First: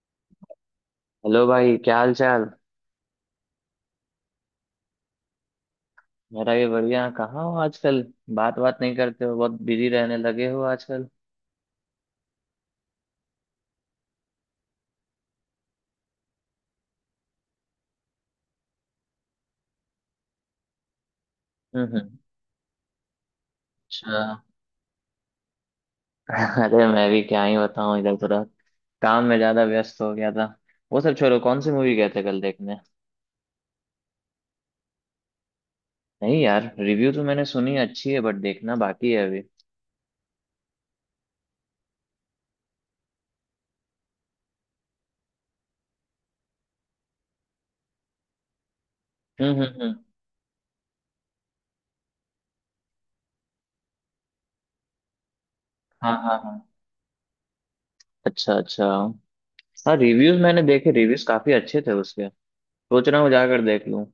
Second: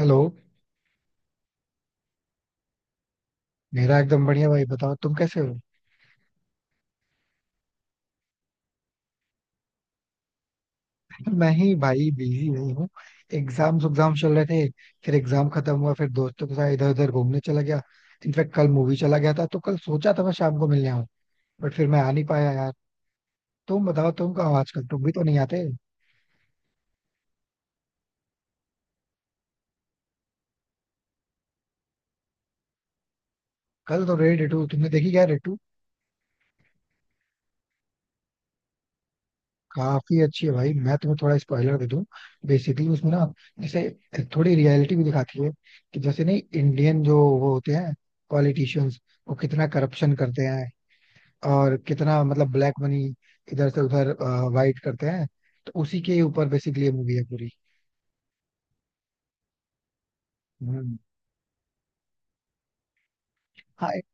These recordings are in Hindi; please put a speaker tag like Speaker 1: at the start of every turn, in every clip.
Speaker 1: हेलो.
Speaker 2: हेलो भाई क्या हाल चाल।
Speaker 1: मेरा एकदम बढ़िया भाई. बताओ तुम कैसे हो.
Speaker 2: मेरा ये बढ़िया। कहाँ हो आजकल। बात बात नहीं करते हो, बहुत बिजी रहने लगे हो आजकल।
Speaker 1: मैं ही भाई बिजी हुई हूँ. एग्जाम चल रहे थे. फिर एग्जाम खत्म हुआ, फिर दोस्तों के साथ इधर उधर घूमने चला गया. इनफैक्ट कल मूवी चला गया था, तो कल सोचा था मैं शाम को मिलने आऊँ, बट फिर मैं आ
Speaker 2: हम्म।
Speaker 1: नहीं पाया यार. तुम बताओ
Speaker 2: अच्छा।
Speaker 1: तुम कहाँ हो आजकल, तुम भी तो नहीं आते.
Speaker 2: अरे मैं भी क्या ही बताऊँ, इधर थोड़ा काम में ज्यादा व्यस्त हो गया था। वो सब छोड़ो, कौन सी मूवी गए थे कल देखने।
Speaker 1: कल तो रेड 2, तुमने देखी क्या रेड 2?
Speaker 2: नहीं यार, रिव्यू तो मैंने सुनी है, अच्छी है बट देखना बाकी है अभी।
Speaker 1: काफी अच्छी है भाई, मैं तुम्हें थोड़ा स्पॉइलर दे दूं. बेसिकली उसमें ना, जैसे थोड़ी रियलिटी भी दिखाती है, कि जैसे नहीं इंडियन जो वो होते हैं, पॉलिटिशियंस, वो कितना
Speaker 2: हम्म।
Speaker 1: करप्शन करते हैं और कितना मतलब ब्लैक मनी इधर से उधर वाइट करते हैं. तो उसी
Speaker 2: हाँ
Speaker 1: के
Speaker 2: हाँ
Speaker 1: ऊपर
Speaker 2: हाँ।
Speaker 1: बेसिकली ये मूवी है पूरी.
Speaker 2: अच्छा अच्छा। हाँ, रिव्यूज मैंने देखे।
Speaker 1: हम्म.
Speaker 2: रिव्यूज काफी अच्छे थे उसके। सोच रहा हूँ जाकर देख
Speaker 1: हाँ,
Speaker 2: लूँ।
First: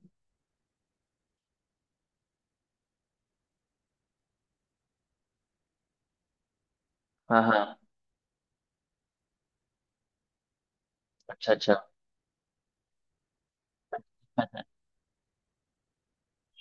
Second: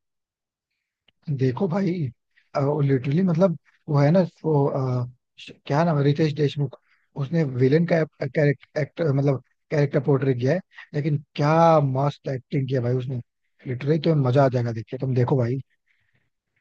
Speaker 1: देखो भाई, लिटरली मतलब वो है ना वो क्या नाम है, रितेश देशमुख,
Speaker 2: हाँ
Speaker 1: उसने
Speaker 2: हाँ।
Speaker 1: विलेन का कैरेक्टर मतलब कैरेक्टर पोर्ट्रे किया है. लेकिन
Speaker 2: अच्छा
Speaker 1: क्या
Speaker 2: अच्छा।
Speaker 1: मस्त एक्टिंग किया भाई उसने. लिटरली तो मजा आ जाएगा, देखिए तुम देखो भाई.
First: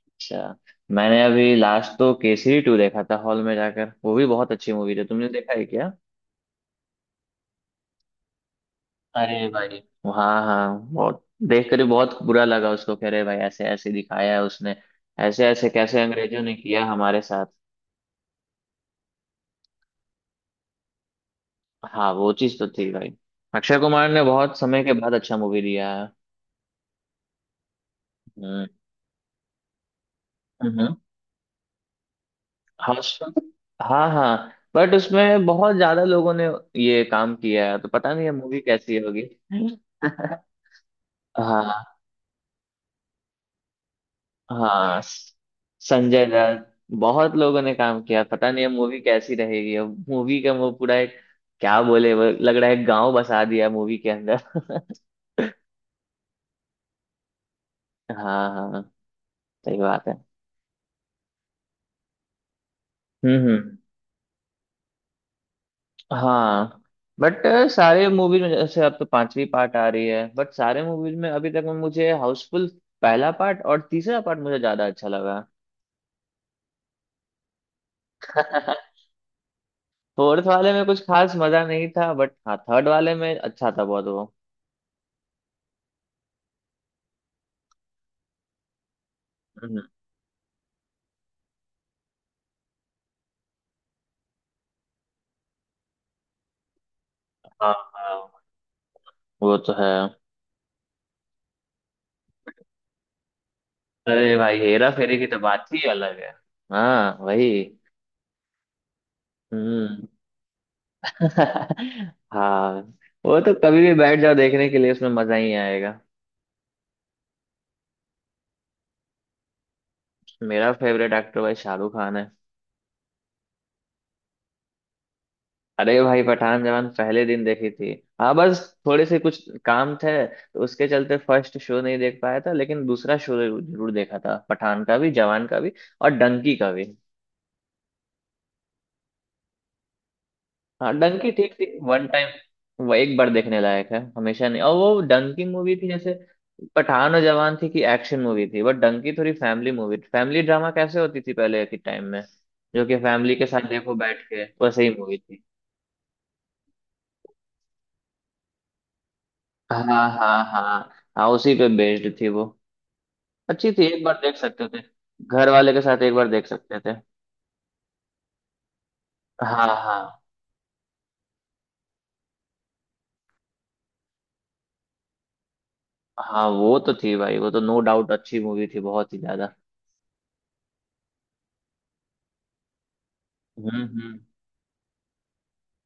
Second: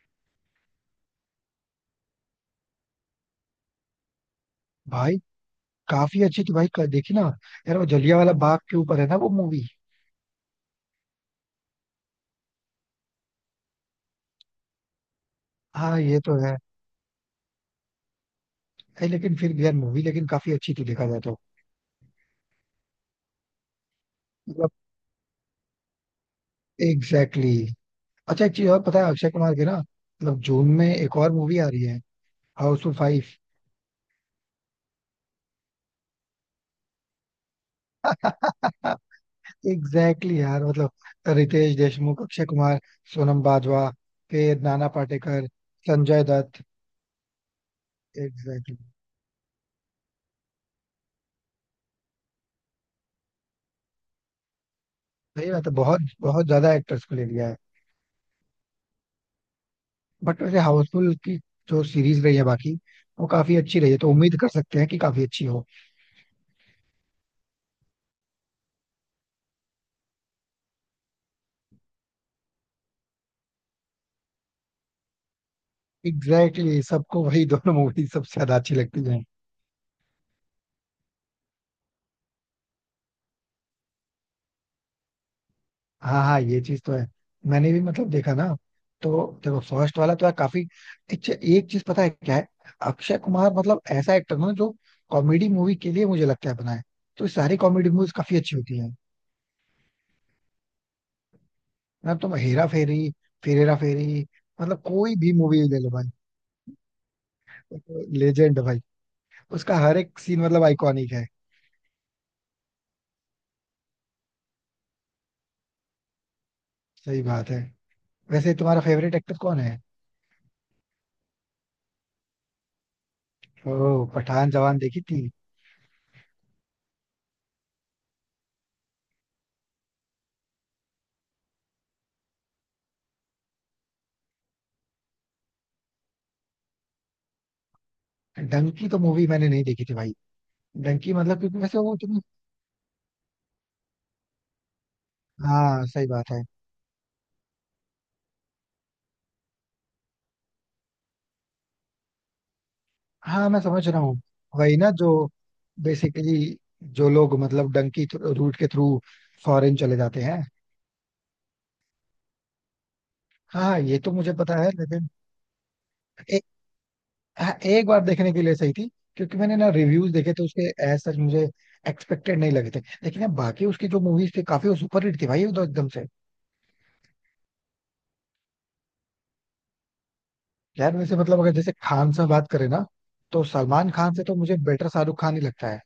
Speaker 2: अच्छा। मैंने अभी लास्ट तो केसरी टू देखा था हॉल में जाकर। वो भी बहुत अच्छी मूवी थी,
Speaker 1: भाई
Speaker 2: तुमने देखा है क्या?
Speaker 1: काफी अच्छी थी भाई, देखी ना. यार वो जलिया वाला बाग के ऊपर है ना वो
Speaker 2: अरे
Speaker 1: मूवी.
Speaker 2: भाई। हाँ हाँ, बहुत देख कर ही बहुत बुरा लगा। उसको कह रहे भाई, ऐसे ऐसे दिखाया है उसने। ऐसे ऐसे
Speaker 1: हाँ
Speaker 2: कैसे
Speaker 1: ये तो
Speaker 2: अंग्रेजों ने
Speaker 1: है.
Speaker 2: किया हमारे साथ।
Speaker 1: नहीं लेकिन फिर भी यार मूवी लेकिन काफी अच्छी थी देखा जाए तो.
Speaker 2: हाँ वो चीज तो थी भाई। अक्षय कुमार ने बहुत
Speaker 1: मतलब
Speaker 2: समय के बाद अच्छा मूवी दिया है।
Speaker 1: Exactly exactly. अच्छा एक
Speaker 2: हम्म
Speaker 1: चीज और पता है, अक्षय कुमार की ना मतलब जून में
Speaker 2: हम्म।
Speaker 1: एक और मूवी आ रही है, हाउसफुल
Speaker 2: हाँ
Speaker 1: फाइव
Speaker 2: उसका- हाँ हाँ, बट उसमें बहुत ज्यादा लोगों ने ये काम किया है तो पता नहीं है मूवी कैसी होगी।
Speaker 1: एग्जैक्टली. यार मतलब रितेश
Speaker 2: हाँ
Speaker 1: देशमुख, अक्षय कुमार, सोनम बाजवा, फिर नाना
Speaker 2: हाँ।
Speaker 1: पाटेकर, संजय
Speaker 2: संजय
Speaker 1: दत्त.
Speaker 2: दत्त। बहुत लोगों ने काम किया, पता नहीं अब
Speaker 1: एग्जैक्टली.
Speaker 2: मूवी कैसी रहेगी। अब मूवी का वो पूरा एक क्या बोले, वो लग रहा है गांव बसा दिया मूवी के अंदर।
Speaker 1: सही बात है, बहुत बहुत ज्यादा एक्टर्स को ले लिया है.
Speaker 2: हाँ हाँ। सही बात है।
Speaker 1: बट वैसे हाउसफुल की जो सीरीज रही है बाकी, वो काफी
Speaker 2: हम्म।
Speaker 1: अच्छी रही है, तो उम्मीद कर सकते हैं कि काफी अच्छी हो.
Speaker 2: हाँ। बट सारे मूवीज में जैसे, अब तो पांचवी पार्ट आ रही है, बट सारे मूवीज में अभी तक में मुझे हाउसफुल पहला पार्ट और तीसरा पार्ट मुझे ज्यादा अच्छा लगा।
Speaker 1: एग्जैक्टली, सबको वही दोनों मूवी सबसे ज्यादा अच्छी लगती है.
Speaker 2: फोर्थ वाले में कुछ खास मजा नहीं था, बट हाँ थर्ड वाले में अच्छा था बहुत वो।
Speaker 1: हाँ हाँ, ये चीज तो है. मैंने भी मतलब देखा ना, तो देखो
Speaker 2: हम्म।
Speaker 1: फर्स्ट वाला तो यार काफी. एक चीज पता है क्या है, अक्षय कुमार मतलब ऐसा एक्टर ना जो कॉमेडी मूवी के लिए मुझे लगता है बना है. तो सारी
Speaker 2: हाँ
Speaker 1: कॉमेडी मूवीज काफी
Speaker 2: हाँ,
Speaker 1: अच्छी होती है
Speaker 2: वो तो है।
Speaker 1: ना. तुम हेरा फेरी, फिर हेरा फेरी,
Speaker 2: अरे भाई,
Speaker 1: मतलब
Speaker 2: हेरा
Speaker 1: कोई
Speaker 2: फेरी की
Speaker 1: भी
Speaker 2: तो
Speaker 1: मूवी
Speaker 2: बात
Speaker 1: ले
Speaker 2: ही
Speaker 1: लो भाई,
Speaker 2: अलग है। हाँ वही।
Speaker 1: लेजेंड है भाई. उसका हर
Speaker 2: हम्म।
Speaker 1: एक सीन मतलब आइकॉनिक है.
Speaker 2: हाँ, वो तो कभी भी बैठ जाओ देखने के लिए, उसमें मजा ही आएगा।
Speaker 1: सही बात है. वैसे तुम्हारा फेवरेट एक्टर कौन है.
Speaker 2: मेरा फेवरेट एक्टर भाई शाहरुख खान है।
Speaker 1: ओ, पठान जवान देखी थी.
Speaker 2: अरे भाई, पठान जवान पहले दिन देखी थी। हाँ बस। थोड़े से कुछ काम थे तो उसके चलते फर्स्ट शो नहीं देख पाया था, लेकिन दूसरा शो जरूर देखा था, पठान का भी जवान का भी। और डंकी का भी।
Speaker 1: डंकी तो मूवी मैंने नहीं देखी थी भाई.
Speaker 2: हाँ,
Speaker 1: डंकी
Speaker 2: डंकी
Speaker 1: मतलब
Speaker 2: ठीक
Speaker 1: क्योंकि
Speaker 2: थी
Speaker 1: वैसे वो
Speaker 2: वन
Speaker 1: तुम.
Speaker 2: टाइम। वो एक बार देखने लायक है, हमेशा नहीं। और वो डंकी मूवी
Speaker 1: हाँ
Speaker 2: थी,
Speaker 1: सही
Speaker 2: जैसे
Speaker 1: बात है.
Speaker 2: पठान और जवान थी कि एक्शन मूवी थी, बट डंकी थोड़ी फैमिली मूवी, फैमिली ड्रामा कैसे होती थी पहले के टाइम में। जो कि फैमिली के
Speaker 1: हाँ मैं
Speaker 2: साथ
Speaker 1: समझ
Speaker 2: देखो
Speaker 1: रहा हूँ.
Speaker 2: बैठ के,
Speaker 1: वही
Speaker 2: वैसे ही
Speaker 1: ना जो
Speaker 2: मूवी थी।
Speaker 1: बेसिकली जो लोग मतलब डंकी रूट के थ्रू फॉरेन
Speaker 2: हाँ
Speaker 1: चले
Speaker 2: हाँ
Speaker 1: जाते हैं.
Speaker 2: हाँ। हाँ उसी पे बेस्ड थी वो। अच्छी
Speaker 1: हाँ
Speaker 2: थी,
Speaker 1: ये
Speaker 2: एक
Speaker 1: तो
Speaker 2: बार
Speaker 1: मुझे
Speaker 2: देख
Speaker 1: पता
Speaker 2: सकते
Speaker 1: है
Speaker 2: थे।
Speaker 1: लेकिन
Speaker 2: घर वाले के साथ एक बार
Speaker 1: ए,
Speaker 2: देख सकते थे।
Speaker 1: हाँ, एक बार देखने के लिए सही थी. क्योंकि मैंने
Speaker 2: हाँ
Speaker 1: ना रिव्यूज
Speaker 2: हाँ।
Speaker 1: देखे थे उसके, एज सच मुझे एक्सपेक्टेड नहीं लगे थे. लेकिन अब बाकी उसकी जो मूवीज थी काफी सुपर हिट थी भाई, वो तो एकदम से.
Speaker 2: हाँ वो तो थी भाई, वो तो नो डाउट अच्छी मूवी थी बहुत ही ज्यादा।
Speaker 1: यार वैसे मतलब अगर जैसे खान से बात करें ना, तो सलमान खान
Speaker 2: हम्म।
Speaker 1: से तो मुझे बेटर शाहरुख खान ही लगता है.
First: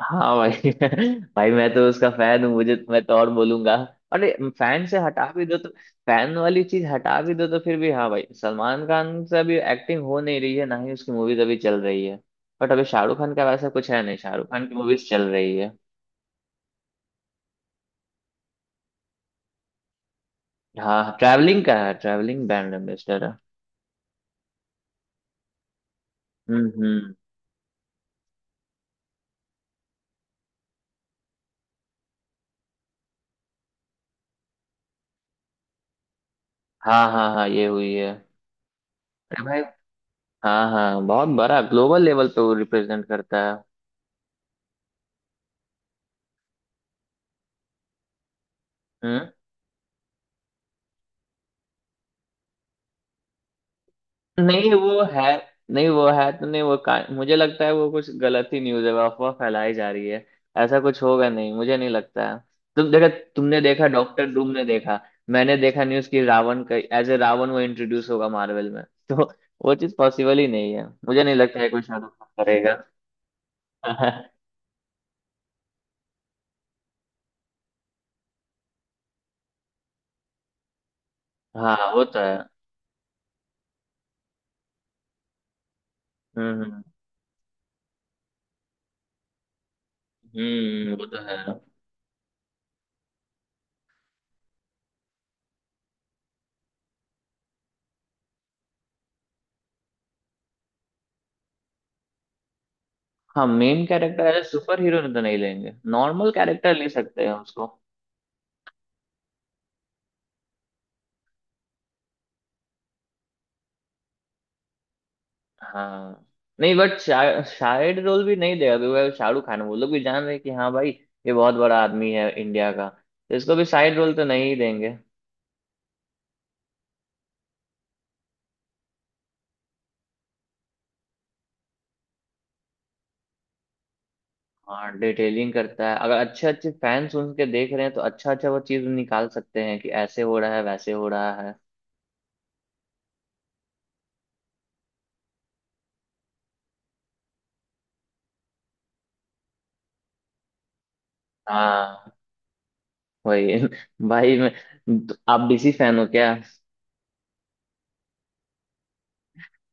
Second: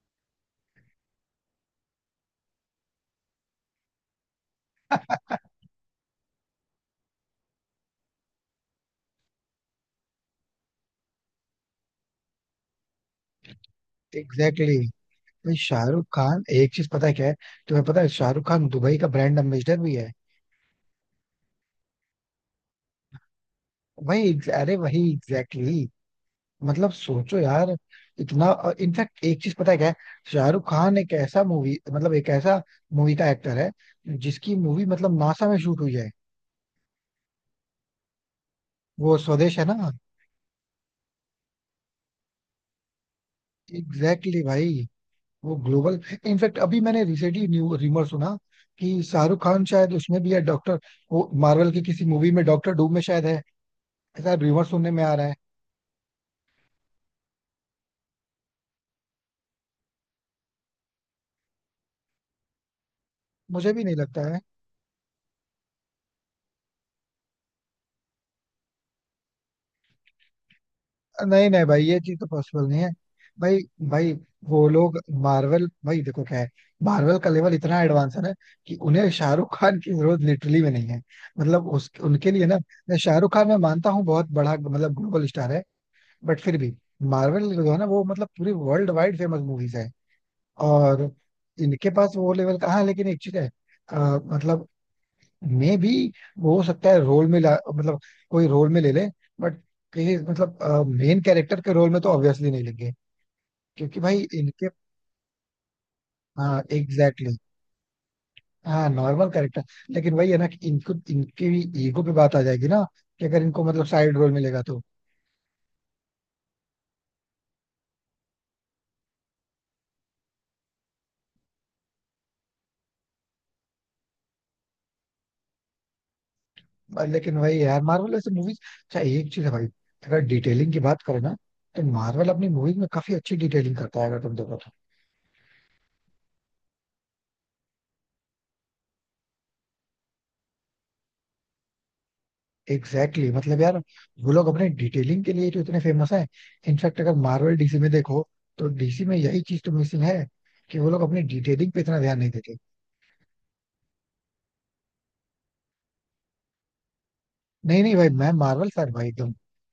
Speaker 2: हाँ भाई। भाई मैं तो उसका फैन हूँ। मुझे मैं तो और बोलूंगा। अरे। फैन से हटा भी दो तो फैन वाली चीज हटा भी दो तो फिर भी, हाँ भाई, सलमान खान से अभी एक्टिंग हो नहीं रही है, ना ही उसकी मूवीज अभी चल रही है। बट अभी शाहरुख खान का वैसा कुछ है नहीं, शाहरुख खान की
Speaker 1: एग्जैक्टली.
Speaker 2: मूवीज चल
Speaker 1: भाई
Speaker 2: रही है।
Speaker 1: शाहरुख खान एक चीज पता है क्या है, तुम्हें पता है शाहरुख खान दुबई का ब्रांड एम्बेसडर भी है.
Speaker 2: हाँ, ट्रैवलिंग का है, ट्रैवलिंग ब्रांड एम्बेसडर है।
Speaker 1: वही, अरे वही एग्जैक्टली exactly. मतलब
Speaker 2: हम्म।
Speaker 1: सोचो यार, इतना. इनफैक्ट एक चीज पता है क्या है, शाहरुख खान एक ऐसा मूवी मतलब एक ऐसा मूवी का एक्टर है, जिसकी मूवी मतलब नासा में शूट हुई है.
Speaker 2: हाँ हाँ हाँ, ये हुई है।
Speaker 1: वो
Speaker 2: अरे
Speaker 1: स्वदेश
Speaker 2: भाई।
Speaker 1: है ना.
Speaker 2: हाँ हाँ, बहुत बड़ा ग्लोबल लेवल पे वो रिप्रेजेंट करता है।
Speaker 1: एग्जैक्टली भाई, वो ग्लोबल. इनफैक्ट अभी मैंने रिसेंटली न्यू रिमर सुना कि
Speaker 2: हम्म।
Speaker 1: शाहरुख खान शायद उसमें भी है डॉक्टर, वो मार्वल की किसी मूवी में डॉक्टर डूम में शायद है. ऐसा रिमर
Speaker 2: नहीं
Speaker 1: सुनने
Speaker 2: वो
Speaker 1: में आ
Speaker 2: है।
Speaker 1: रहा है.
Speaker 2: नहीं वो है तो नहीं। मुझे लगता है वो कुछ गलत ही न्यूज़ है, वो अफवाह फैलाई जा रही है। ऐसा कुछ होगा नहीं, मुझे नहीं लगता है। तुम देखा तुमने
Speaker 1: मुझे भी
Speaker 2: देखा,
Speaker 1: नहीं लगता
Speaker 2: डॉक्टर
Speaker 1: है.
Speaker 2: डूम ने देखा? मैंने देखा न्यूज़ कि रावण का एज ए रावण वो इंट्रोड्यूस होगा मार्वल में। तो वो चीज़ पॉसिबल ही नहीं है, मुझे नहीं
Speaker 1: नहीं
Speaker 2: लगता
Speaker 1: नहीं
Speaker 2: है कोई
Speaker 1: भाई, ये
Speaker 2: शाहरुख
Speaker 1: चीज तो
Speaker 2: खान
Speaker 1: पॉसिबल
Speaker 2: करेगा।
Speaker 1: नहीं है भाई. भाई वो लोग मार्वल, भाई देखो क्या है, मार्वल का लेवल इतना एडवांस है ना, कि उन्हें शाहरुख खान की जरूरत लिटरली में नहीं है. मतलब
Speaker 2: हाँ
Speaker 1: उस
Speaker 2: वो तो
Speaker 1: उनके
Speaker 2: है।
Speaker 1: लिए ना, मैं शाहरुख खान मैं मानता हूँ बहुत बड़ा मतलब ग्लोबल स्टार है, बट फिर
Speaker 2: हम्म
Speaker 1: भी
Speaker 2: हम्म
Speaker 1: मार्वल जो है ना वो मतलब पूरी वर्ल्ड वाइड फेमस मूवीज है
Speaker 2: वो
Speaker 1: और
Speaker 2: तो है।
Speaker 1: इनके पास वो लेवल का. हाँ लेकिन एक चीज है, अ, मतलब मे भी हो सकता है रोल में मतलब कोई रोल में ले ले, बट कहीं मतलब मेन कैरेक्टर के रोल में तो ऑब्वियसली नहीं लेंगे,
Speaker 2: हाँ, मेन
Speaker 1: क्योंकि भाई
Speaker 2: कैरेक्टर एज
Speaker 1: इनके.
Speaker 2: सुपर हीरो तो नहीं लेंगे, नॉर्मल
Speaker 1: हाँ
Speaker 2: कैरेक्टर ले सकते
Speaker 1: एग्जैक्टली
Speaker 2: हैं
Speaker 1: exactly,
Speaker 2: उसको।
Speaker 1: हाँ नॉर्मल कैरेक्टर. लेकिन वही है ना कि इनको इनकी भी ईगो पे बात आ जाएगी ना, कि अगर इनको मतलब साइड रोल मिलेगा तो.
Speaker 2: हाँ, नहीं बट शायद रोल भी नहीं देगा, क्योंकि अगर शाहरुख खान है, वो लोग भी जान रहे हैं कि हाँ भाई, ये बहुत बड़ा आदमी है इंडिया का, तो इसको भी साइड रोल तो नहीं ही देंगे।
Speaker 1: लेकिन वही यार मार्वल ऐसे मूवीज, अच्छा एक चीज है भाई, अगर डिटेलिंग की बात करें ना, तो मार्वल अपनी मूवीज में काफी अच्छी डिटेलिंग करता है अगर तुम देखो तो.
Speaker 2: हाँ, डिटेलिंग करता है। अगर अच्छे अच्छे फैंस सुन के देख रहे हैं तो अच्छा अच्छा वो चीज निकाल सकते हैं कि ऐसे हो रहा है वैसे हो रहा है।
Speaker 1: Exactly exactly. मतलब यार, वो लोग अपने डिटेलिंग के लिए तो इतने फेमस हैं. इनफैक्ट अगर मार्वल डीसी में देखो, तो डीसी में यही चीज तो मिसिंग है, कि वो लोग अपनी डिटेलिंग पे इतना
Speaker 2: हाँ
Speaker 1: ध्यान नहीं देते.
Speaker 2: वही। भाई मैं तो आप डीसी फैन हो क्या?
Speaker 1: नहीं नहीं भाई, मैं मार्वल फैन भाई एकदम,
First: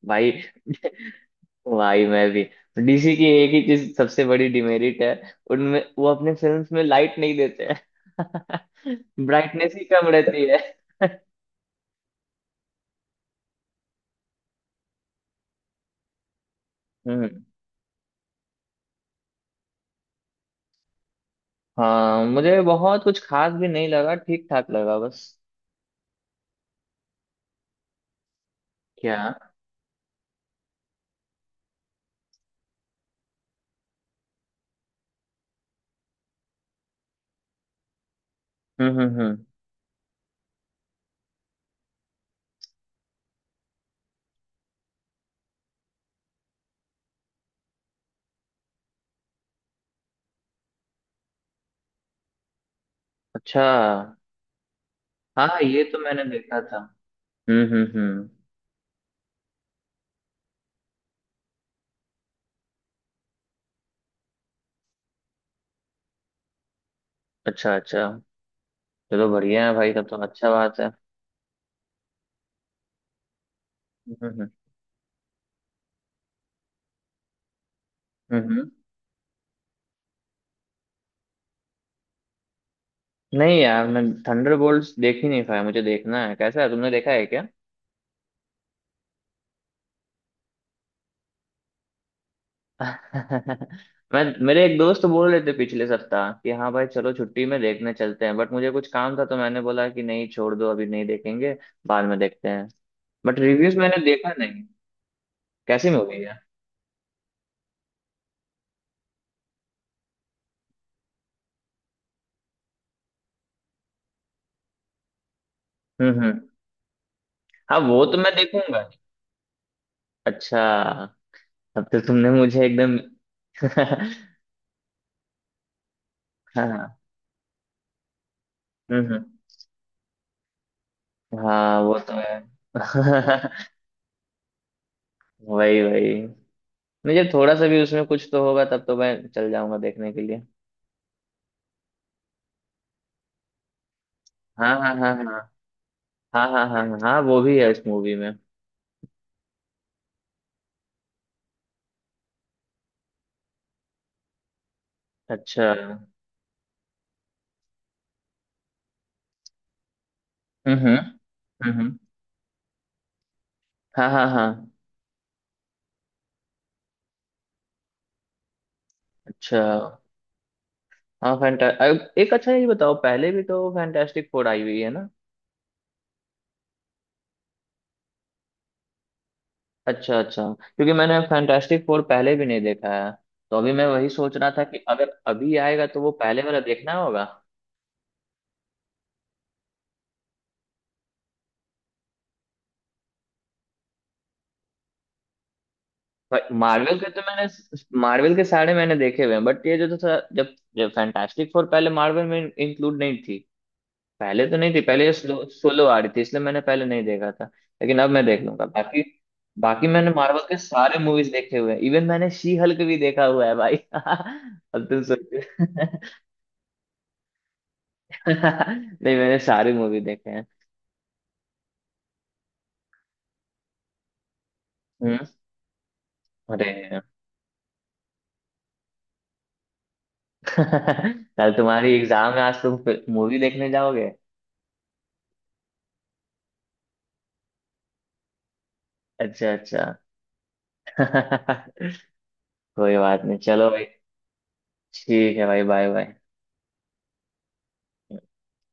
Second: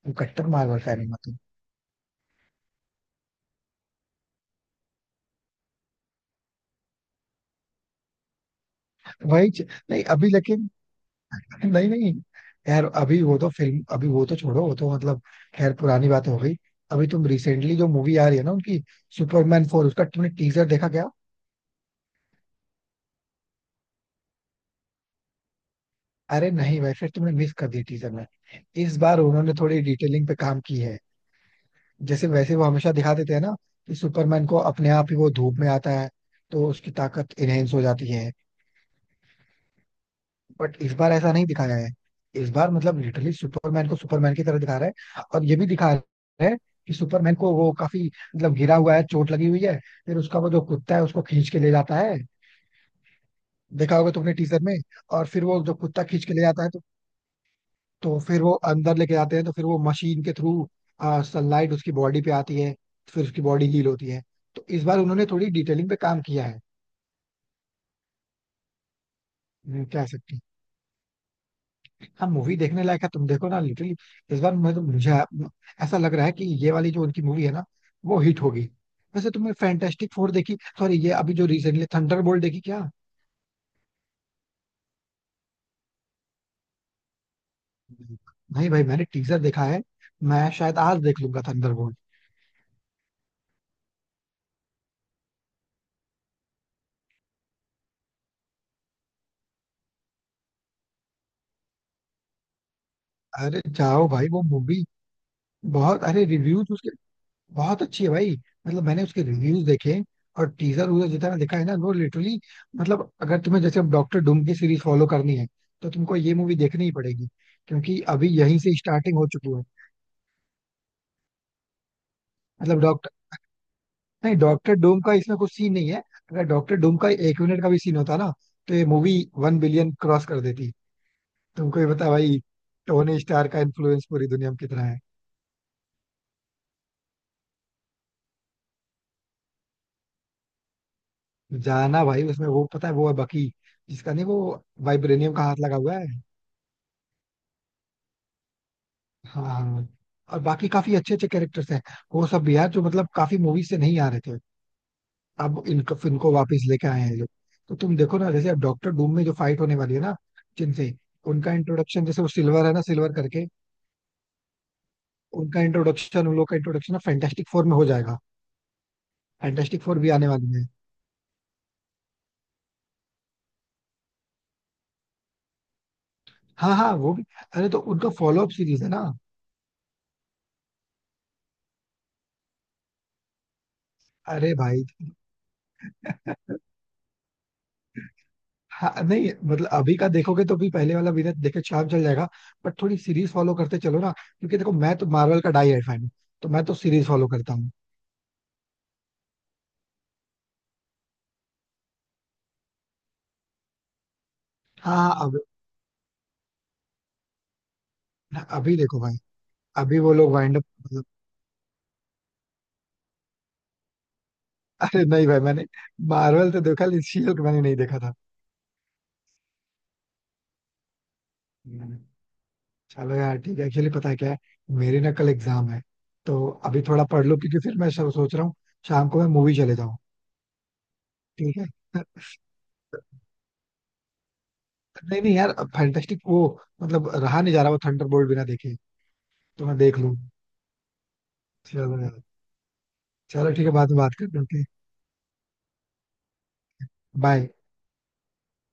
Speaker 1: वो
Speaker 2: भाई
Speaker 1: कट्टर मार्वल फैन हूँ मतलब.
Speaker 2: भाई मैं भी। डीसी की एक ही चीज सबसे बड़ी डिमेरिट है उनमें, वो अपने फिल्म्स में लाइट नहीं देते हैं।
Speaker 1: भाई
Speaker 2: ब्राइटनेस ही
Speaker 1: नहीं
Speaker 2: कम
Speaker 1: अभी
Speaker 2: रहती है।
Speaker 1: लेकिन. नहीं नहीं यार, अभी वो तो फिल्म, अभी वो तो छोड़ो, वो तो मतलब खैर पुरानी बात हो गई. अभी तुम
Speaker 2: हम्म।
Speaker 1: रिसेंटली जो मूवी आ रही है ना उनकी, सुपरमैन 4, उसका तुमने टीजर देखा क्या.
Speaker 2: हाँ, मुझे बहुत कुछ खास भी नहीं लगा, ठीक ठाक लगा बस।
Speaker 1: अरे नहीं भाई, फिर तुमने मिस कर दी टीजर में. इस
Speaker 2: क्या?
Speaker 1: बार उन्होंने थोड़ी डिटेलिंग पे काम की है. जैसे वैसे वो हमेशा दिखा देते हैं ना, कि सुपरमैन को अपने आप ही वो धूप में आता है, तो उसकी ताकत इनहेंस हो जाती है.
Speaker 2: हम्म।
Speaker 1: बट इस बार ऐसा नहीं दिखाया है. इस बार मतलब लिटरली सुपरमैन को सुपरमैन की तरह दिखा रहा है, और ये भी दिखा रहा है कि सुपरमैन को वो काफी मतलब घिरा हुआ है, चोट लगी हुई है. फिर उसका वो जो कुत्ता है उसको खींच के ले जाता है.
Speaker 2: अच्छा।
Speaker 1: देखा होगा तुमने टीजर में. और फिर
Speaker 2: हाँ
Speaker 1: वो जो
Speaker 2: ये तो
Speaker 1: कुत्ता
Speaker 2: मैंने
Speaker 1: खींच के ले
Speaker 2: देखा
Speaker 1: जाता है,
Speaker 2: था।
Speaker 1: तो
Speaker 2: हम्म।
Speaker 1: फिर वो अंदर लेके जाते हैं, तो फिर वो मशीन के थ्रू सनलाइट उसकी बॉडी पे आती है, फिर उसकी बॉडी हील होती है. तो इस बार उन्होंने थोड़ी डिटेलिंग पे काम किया है.
Speaker 2: अच्छा अच्छा। चलो बढ़िया है भाई,
Speaker 1: कह
Speaker 2: तब तो
Speaker 1: सकते हैं.
Speaker 2: अच्छा बात है।
Speaker 1: हाँ मूवी देखने लायक है, तुम देखो ना लिटरली.
Speaker 2: हम्म
Speaker 1: इस
Speaker 2: हम्म
Speaker 1: बार मैं तो मुझे ऐसा लग रहा है कि ये वाली जो उनकी मूवी है ना, वो हिट
Speaker 2: हम्म
Speaker 1: होगी.
Speaker 2: हम्म।
Speaker 1: वैसे तुमने फैंटास्टिक फोर देखी, सॉरी ये अभी जो रिसेंटली थंडरबोल्ट देखी क्या.
Speaker 2: नहीं यार, मैं थंडरबोल्ट्स देख ही नहीं पाया। मुझे देखना है कैसा है। तुमने देखा है क्या?
Speaker 1: नहीं भाई मैंने टीजर देखा है. मैं शायद आज देख लूंगा थंडरबोल्ट.
Speaker 2: मैं मेरे एक दोस्त बोल रहे थे पिछले सप्ताह कि हाँ भाई चलो छुट्टी में देखने चलते हैं, बट मुझे कुछ काम था तो मैंने बोला कि नहीं छोड़ दो, अभी नहीं देखेंगे। बाद में देखते हैं। बट
Speaker 1: अरे
Speaker 2: रिव्यूज मैंने
Speaker 1: जाओ भाई
Speaker 2: देखा
Speaker 1: वो
Speaker 2: नहीं।
Speaker 1: मूवी,
Speaker 2: कैसी
Speaker 1: बहुत,
Speaker 2: मूवी
Speaker 1: अरे
Speaker 2: है?
Speaker 1: रिव्यूज उसके, बहुत अच्छी है भाई. मतलब मैंने उसके रिव्यूज देखे और टीजर वूजर जितना देखा है ना वो लिटरली. मतलब अगर तुम्हें जैसे अब डॉक्टर डूम की सीरीज फॉलो करनी है, तो तुमको ये
Speaker 2: हम्म।
Speaker 1: मूवी देखनी ही पड़ेगी
Speaker 2: हाँ
Speaker 1: क्योंकि
Speaker 2: वो तो
Speaker 1: अभी
Speaker 2: मैं
Speaker 1: यहीं से
Speaker 2: देखूंगा।
Speaker 1: स्टार्टिंग हो चुकी है.
Speaker 2: अच्छा। तब तो तुमने मुझे
Speaker 1: मतलब
Speaker 2: एकदम।
Speaker 1: डॉक्टर, नहीं डॉक्टर डूम का इसमें कुछ सीन नहीं है. अगर डॉक्टर डूम
Speaker 2: हाँ।
Speaker 1: का एक मिनट का भी सीन होता ना, तो ये मूवी
Speaker 2: हम्म।
Speaker 1: 1 बिलियन क्रॉस कर देती. तुमको
Speaker 2: हाँ
Speaker 1: ये
Speaker 2: वो
Speaker 1: बता
Speaker 2: तो
Speaker 1: भाई,
Speaker 2: है।
Speaker 1: टोनी स्टार का इन्फ्लुएंस पूरी दुनिया में कितना है.
Speaker 2: वही वही। मुझे थोड़ा सा भी उसमें कुछ तो होगा तब तो मैं चल जाऊंगा देखने के लिए।
Speaker 1: जाना भाई, उसमें वो पता है वो है बकी, जिसका नहीं वो
Speaker 2: हाँ हाँ हाँ हाँ।
Speaker 1: वाइब्रेनियम
Speaker 2: हाँ
Speaker 1: का हाथ लगा हुआ है.
Speaker 2: हाँ हाँ हाँ हाँ, वो भी है इस मूवी में।
Speaker 1: हाँ हाँ. और बाकी काफी अच्छे अच्छे कैरेक्टर्स हैं, वो सब भी यार जो मतलब काफी मूवीज से नहीं आ रहे थे, अब
Speaker 2: अच्छा।
Speaker 1: इनको इनको वापस लेके आए हैं ये लोग. तो तुम देखो ना जैसे अब डॉक्टर डूम में जो फाइट होने वाली है ना, जिनसे,
Speaker 2: हम्म
Speaker 1: उनका
Speaker 2: हम्म,
Speaker 1: इंट्रोडक्शन जैसे वो सिल्वर है ना सिल्वर करके,
Speaker 2: हाँ हाँ हाँ।
Speaker 1: उनका इंट्रोडक्शन उन लोग का इंट्रोडक्शन ना फैंटास्टिक फोर में हो जाएगा.
Speaker 2: अच्छा।
Speaker 1: फैंटास्टिक फोर भी आने वाली है.
Speaker 2: हाँ फैंटा एक अच्छा ये बताओ, पहले भी तो फैंटास्टिक फोर आई हुई है ना?
Speaker 1: हाँ हाँ वो भी, अरे तो उनका फॉलो अप सीरीज है ना.
Speaker 2: अच्छा अच्छा, क्योंकि मैंने फैंटास्टिक फोर पहले भी नहीं देखा है। तो अभी मैं वही सोच रहा
Speaker 1: अरे
Speaker 2: था कि
Speaker 1: भाई,
Speaker 2: अगर अभी आएगा तो वो पहले वाला देखना होगा।
Speaker 1: हाँ नहीं मतलब अभी का देखोगे तो भी पहले वाला विलेन देखे चार्म चल जाएगा, बट थोड़ी सीरीज फॉलो करते चलो ना क्योंकि देखो मैं तो मार्वल का डाई फैन हूँ, तो मैं तो
Speaker 2: मार्वल
Speaker 1: सीरीज
Speaker 2: के तो
Speaker 1: फॉलो
Speaker 2: मैंने
Speaker 1: करता हूँ.
Speaker 2: मार्वल के सारे मैंने देखे हुए हैं, बट ये जो था, जब जब फैंटास्टिक फोर पहले मार्वल में इंक्लूड नहीं थी। पहले तो नहीं थी, पहले
Speaker 1: हाँ
Speaker 2: ये
Speaker 1: अब
Speaker 2: स्लो सोलो आ रही थी, इसलिए मैंने पहले नहीं देखा था। लेकिन अब मैं देख लूंगा
Speaker 1: अभी देखो
Speaker 2: बाकी।
Speaker 1: भाई,
Speaker 2: बाकी
Speaker 1: अभी
Speaker 2: मैंने
Speaker 1: वो लोग
Speaker 2: मार्वल
Speaker 1: वाइंड
Speaker 2: के
Speaker 1: अप.
Speaker 2: सारे मूवीज देखे हुए हैं, इवन मैंने शी हल्क भी देखा हुआ है भाई। अब तुम
Speaker 1: अरे नहीं भाई मैंने
Speaker 2: सोचो।
Speaker 1: मार्वल तो देखा लेकिन शील्ड मैंने नहीं देखा था.
Speaker 2: नहीं, मैंने सारी मूवी देखे हैं।
Speaker 1: हम्म, चलो यार ठीक है. एक्चुअली पता है क्या है, मेरे ना
Speaker 2: हम्म।
Speaker 1: कल एग्जाम है, तो अभी
Speaker 2: अरे
Speaker 1: थोड़ा पढ़ लो क्योंकि फिर मैं सोच रहा हूँ शाम को मैं मूवी चले जाऊँ.
Speaker 2: कल
Speaker 1: ठीक है,
Speaker 2: तुम्हारी एग्जाम है, आज तुम मूवी देखने जाओगे?
Speaker 1: नहीं नहीं यार फैंटास्टिक वो, मतलब रहा नहीं जा रहा वो थंडरबोल्ट बिना देखे,
Speaker 2: अच्छा
Speaker 1: तो मैं
Speaker 2: अच्छा।
Speaker 1: देख लूँ. चलो
Speaker 2: कोई
Speaker 1: यार,
Speaker 2: बात नहीं,
Speaker 1: चलो ठीक
Speaker 2: चलो
Speaker 1: है
Speaker 2: भाई।
Speaker 1: बाद में बात करते हैं.
Speaker 2: ठीक है भाई, बाय बाय।
Speaker 1: बाय.